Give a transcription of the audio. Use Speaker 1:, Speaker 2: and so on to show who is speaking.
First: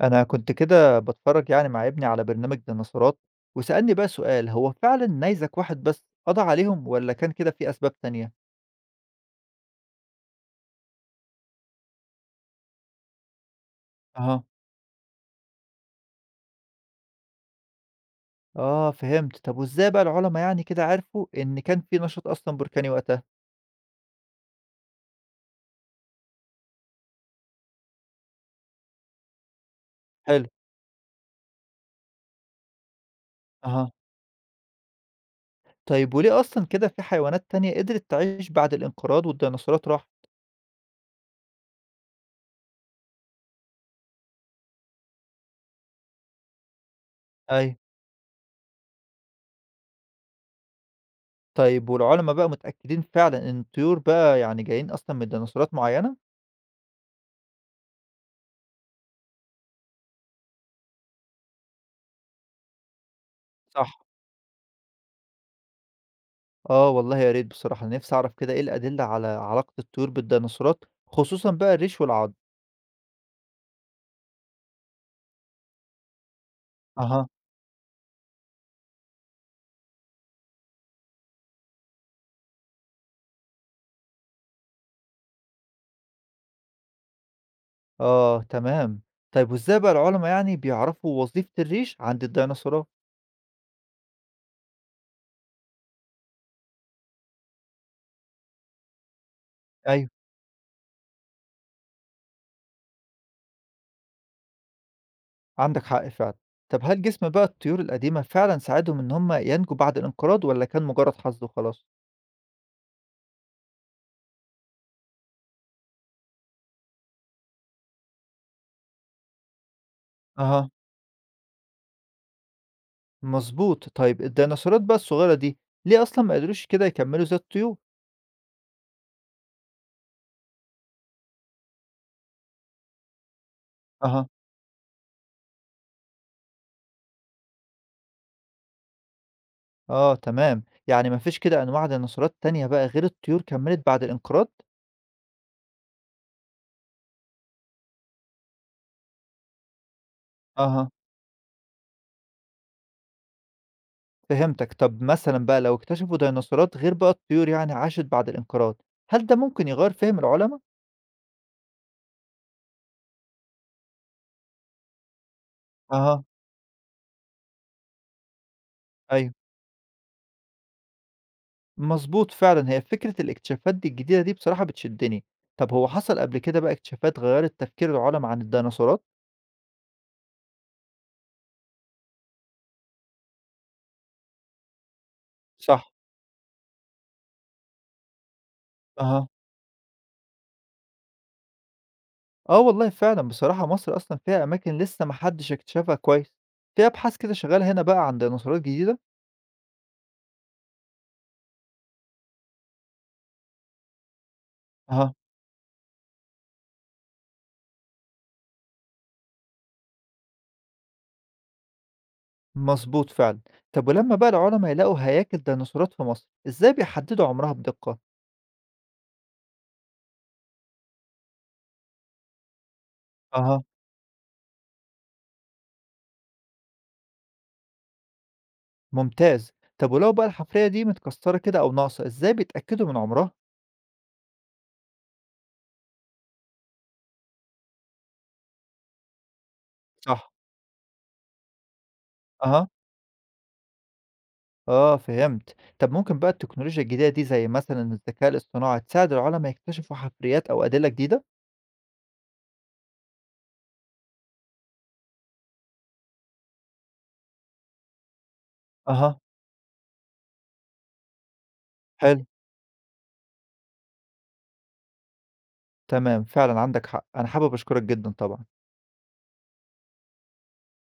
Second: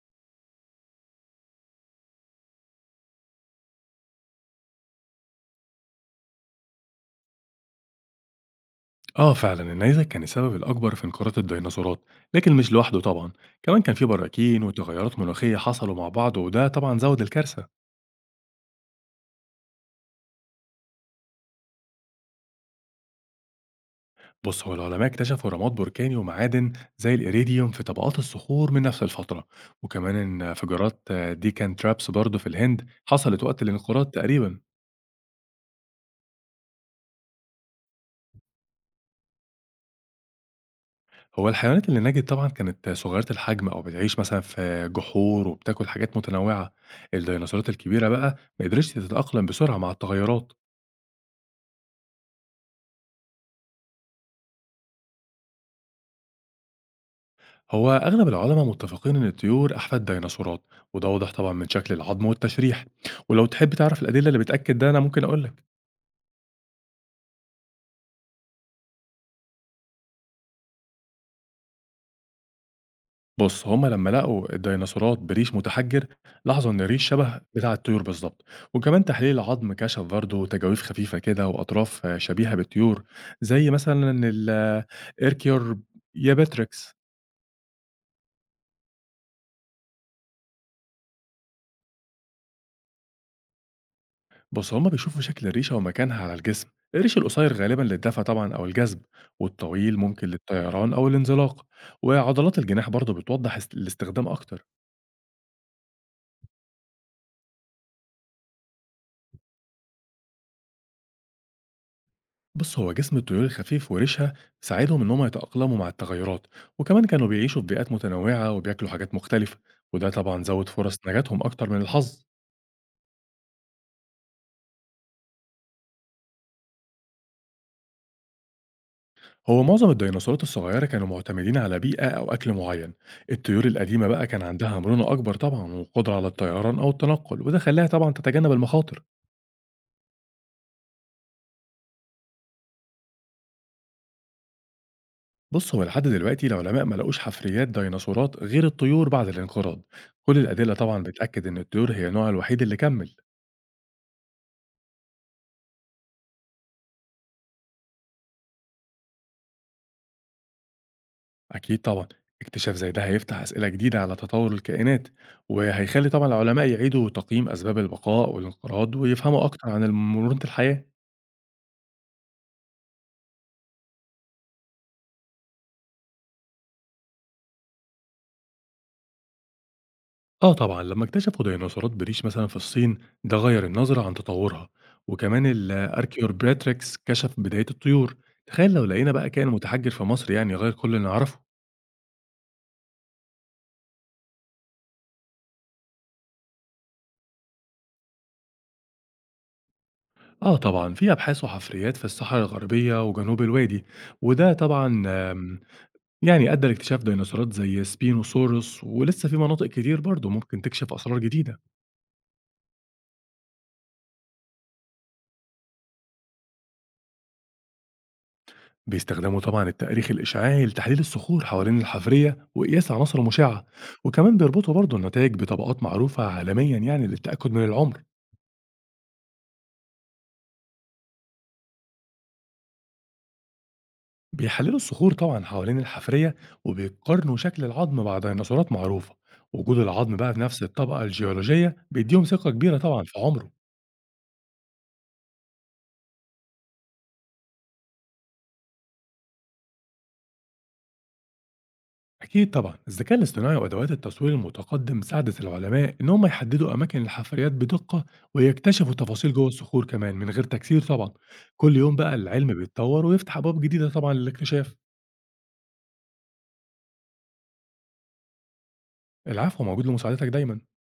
Speaker 1: أنا كنت كده باتفرج يعني مع ابني على برنامج ديناصورات وسألني بقى سؤال هو فعلا نيزك واحد بس قضى عليهم ولا كان كده في أسباب تانية؟
Speaker 2: آه فعلا النيزك كان السبب الأكبر في انقراض الديناصورات. لكن مش لوحده طبعا، كمان كان في
Speaker 1: اها،
Speaker 2: براكين وتغيرات مناخية حصلوا مع بعض وده طبعا زود الكارثة.
Speaker 1: آه فهمت. طب وإزاي بقى العلماء يعني كده عرفوا إن كان في نشاط أصلا بركاني وقتها؟
Speaker 2: بص، هو العلماء اكتشفوا رماد بركاني ومعادن زي الإيريديوم في طبقات الصخور من نفس الفترة. وكمان إن
Speaker 1: حلو،
Speaker 2: انفجارات ديكان ترابس برضه في الهند حصلت وقت
Speaker 1: اها.
Speaker 2: الانقراض تقريبا.
Speaker 1: طيب وليه أصلا كده في حيوانات تانية قدرت تعيش بعد الانقراض والديناصورات راح؟
Speaker 2: هو الحيوانات اللي نجت طبعا كانت صغيرة الحجم أو بتعيش مثلا في جحور وبتاكل حاجات متنوعة. الديناصورات
Speaker 1: أي.
Speaker 2: الكبيرة بقى ما قدرتش تتأقلم بسرعة مع التغيرات.
Speaker 1: طيب والعلماء بقى متأكدين فعلا إن الطيور بقى يعني جايين أصلا من ديناصورات معينة؟
Speaker 2: هو أغلب العلماء متفقين إن الطيور أحفاد ديناصورات، وده واضح طبعا من شكل العظم والتشريح. ولو تحب
Speaker 1: صح.
Speaker 2: تعرف الأدلة اللي بتأكد ده أنا ممكن أقولك.
Speaker 1: آه والله يا ريت بصراحة، أنا نِفْسي أعرف كده إيه الأدلة على علاقة الطيور بالديناصورات، خصوصًا بقى الريش والعضم.
Speaker 2: بص، هما لما لقوا الديناصورات بريش متحجر لاحظوا إن الريش
Speaker 1: أها.
Speaker 2: شبه بتاع الطيور بالظبط. وكمان تحليل العظم كشف برضه تجاويف خفيفة كده وأطراف شبيهة بالطيور، زي مثلا الإيركيور يابتريكس.
Speaker 1: آه تمام، طيب وإزاي بقى العلماء يعني بيعرفوا وظيفة الريش عند الديناصورات؟
Speaker 2: بص، هما بيشوفوا شكل الريشة ومكانها على الجسم. الريش القصير غالبا للدفع طبعا أو الجذب، والطويل
Speaker 1: أيوه.
Speaker 2: ممكن للطيران أو الانزلاق. وعضلات الجناح برضه بتوضح الاستخدام أكتر.
Speaker 1: عندك حق فعلًا، طب هل جسم بقى الطيور القديمة فعلًا ساعدهم إن هم ينجوا بعد الانقراض والّا كان مجرد حظ وخلاص؟
Speaker 2: بص، هو جسم الطيور الخفيف وريشها ساعدهم إن هم يتأقلموا مع التغيرات. وكمان كانوا بيعيشوا في بيئات متنوعة وبياكلوا حاجات مختلفة، وده طبعا
Speaker 1: أها.
Speaker 2: زود فرص نجاتهم أكتر من الحظ.
Speaker 1: مضبوط، طيب الديناصورات بقى الصغيرة دي ليه أصلًا ما قدروش كده يكمّلوا زي الطيور؟
Speaker 2: هو معظم الديناصورات الصغيرة كانوا معتمدين على بيئة أو أكل معين. الطيور القديمة
Speaker 1: أها.
Speaker 2: بقى كان عندها مرونة أكبر طبعا وقدرة على الطيران أو التنقل، وده خلاها طبعا تتجنب المخاطر.
Speaker 1: آه تمام، يعني ما فيش كده أنواع ديناصورات تانية بقى غير الطيور كمّلت بعد الانقراض؟
Speaker 2: بص، هو لحد دلوقتي العلماء ما لقوش حفريات ديناصورات غير الطيور بعد الانقراض. كل الأدلة
Speaker 1: أها.
Speaker 2: طبعا بتأكد إن الطيور هي النوع الوحيد اللي كمل.
Speaker 1: فهمتك. طب مثلًا بقى لو اكتشفوا ديناصورات غير بقى الطيور يعني عاشت بعد الانقراض، هل ده ممكن يغيّر فِهْم العُلما؟
Speaker 2: أكيد طبعا، اكتشاف زي ده هيفتح أسئلة جديدة على تطور الكائنات، وهيخلي
Speaker 1: أها،
Speaker 2: طبعا العلماء يعيدوا تقييم أسباب البقاء والانقراض
Speaker 1: أيوه.
Speaker 2: ويفهموا أكتر عن مرونة الحياة.
Speaker 1: مضبوط فعلًا، هي فكرة الاكتشافات دي الجديدة دي بصراحة بتشدّني. طب هو حصل قبل كده بقى اكتشافات غيّرت تفكير العُلما عن الديناصورات؟
Speaker 2: آه طبعا، لما اكتشفوا ديناصورات بريش مثلا في الصين، ده غير النظرة عن تطورها. وكمان
Speaker 1: صح،
Speaker 2: الأركيورباتريكس كشف بداية الطيور. تخيل لو لقينا
Speaker 1: أها.
Speaker 2: بقى كائن متحجر في مصر يعني غير كل اللي نعرفه.
Speaker 1: آه والله فعلًا، بصراحة مصر أصلًا فيها أماكن لسه ما حدّش اكتشفها كويس. في أبحاث كده شغّالة هنا بقى عن ديناصورات جديدة؟
Speaker 2: آه طبعًا، في أبحاث وحفريات في الصحراء الغربية وجنوب الوادي، وده طبعًا
Speaker 1: أها.
Speaker 2: يعني أدى لاكتشاف ديناصورات زي سبينوسورس، ولسه في مناطق كتير برضه ممكن تكشف أسرار جديدة.
Speaker 1: مضبوط فعلًا. طب ولمّا بقى العُلما يلاقوا هياكل ديناصورات في مصر، إزاي بيحدّدوا عمرها بدقة؟
Speaker 2: بيستخدموا طبعًا التأريخ الإشعاعي لتحليل الصخور حوالين الحفرية وقياس عناصر
Speaker 1: أها.
Speaker 2: مشعة، وكمان بيربطوا برضه النتائج بطبقات معروفة عالميًا يعني للتأكد من العمر.
Speaker 1: ممتاز. طب ولو بقى الحفرية دي متكسّرة كده أو ناقصة، إزاي بيتأكدوا من عمرها؟
Speaker 2: بيحللوا الصخور طبعًا حوالين الحفرية وبيقارنوا شكل العظم مع ديناصورات معروفة، وجود العظم
Speaker 1: صح،
Speaker 2: بقى في نفس الطبقة الجيولوجية بيديهم ثقة
Speaker 1: أها.
Speaker 2: كبيرة طبعًا في عمره.
Speaker 1: آه فهمت. طب ممكن بقى التكنولوجيا الجديدة دي زي مثلًا الذكاء الاصطناعي تساعد العلماء يكتشفوا حفريات أو أدلة جديدة؟
Speaker 2: أكيد طبعًا، الذكاء الاصطناعي وأدوات التصوير المتقدم ساعدت العلماء إن هم يحددوا أماكن الحفريات بدقة ويكتشفوا
Speaker 1: أها،
Speaker 2: تفاصيل جوه الصخور كمان من غير تكسير طبعًا. كل يوم بقى
Speaker 1: حلو،
Speaker 2: العلم بيتطور ويفتح أبواب جديدة طبعًا للاكتشاف.
Speaker 1: تمام، فعلًا عندك حق. أنا حابب أشكرك جدًا طبعًا.
Speaker 2: العفو، موجود لمساعدتك دايمًا.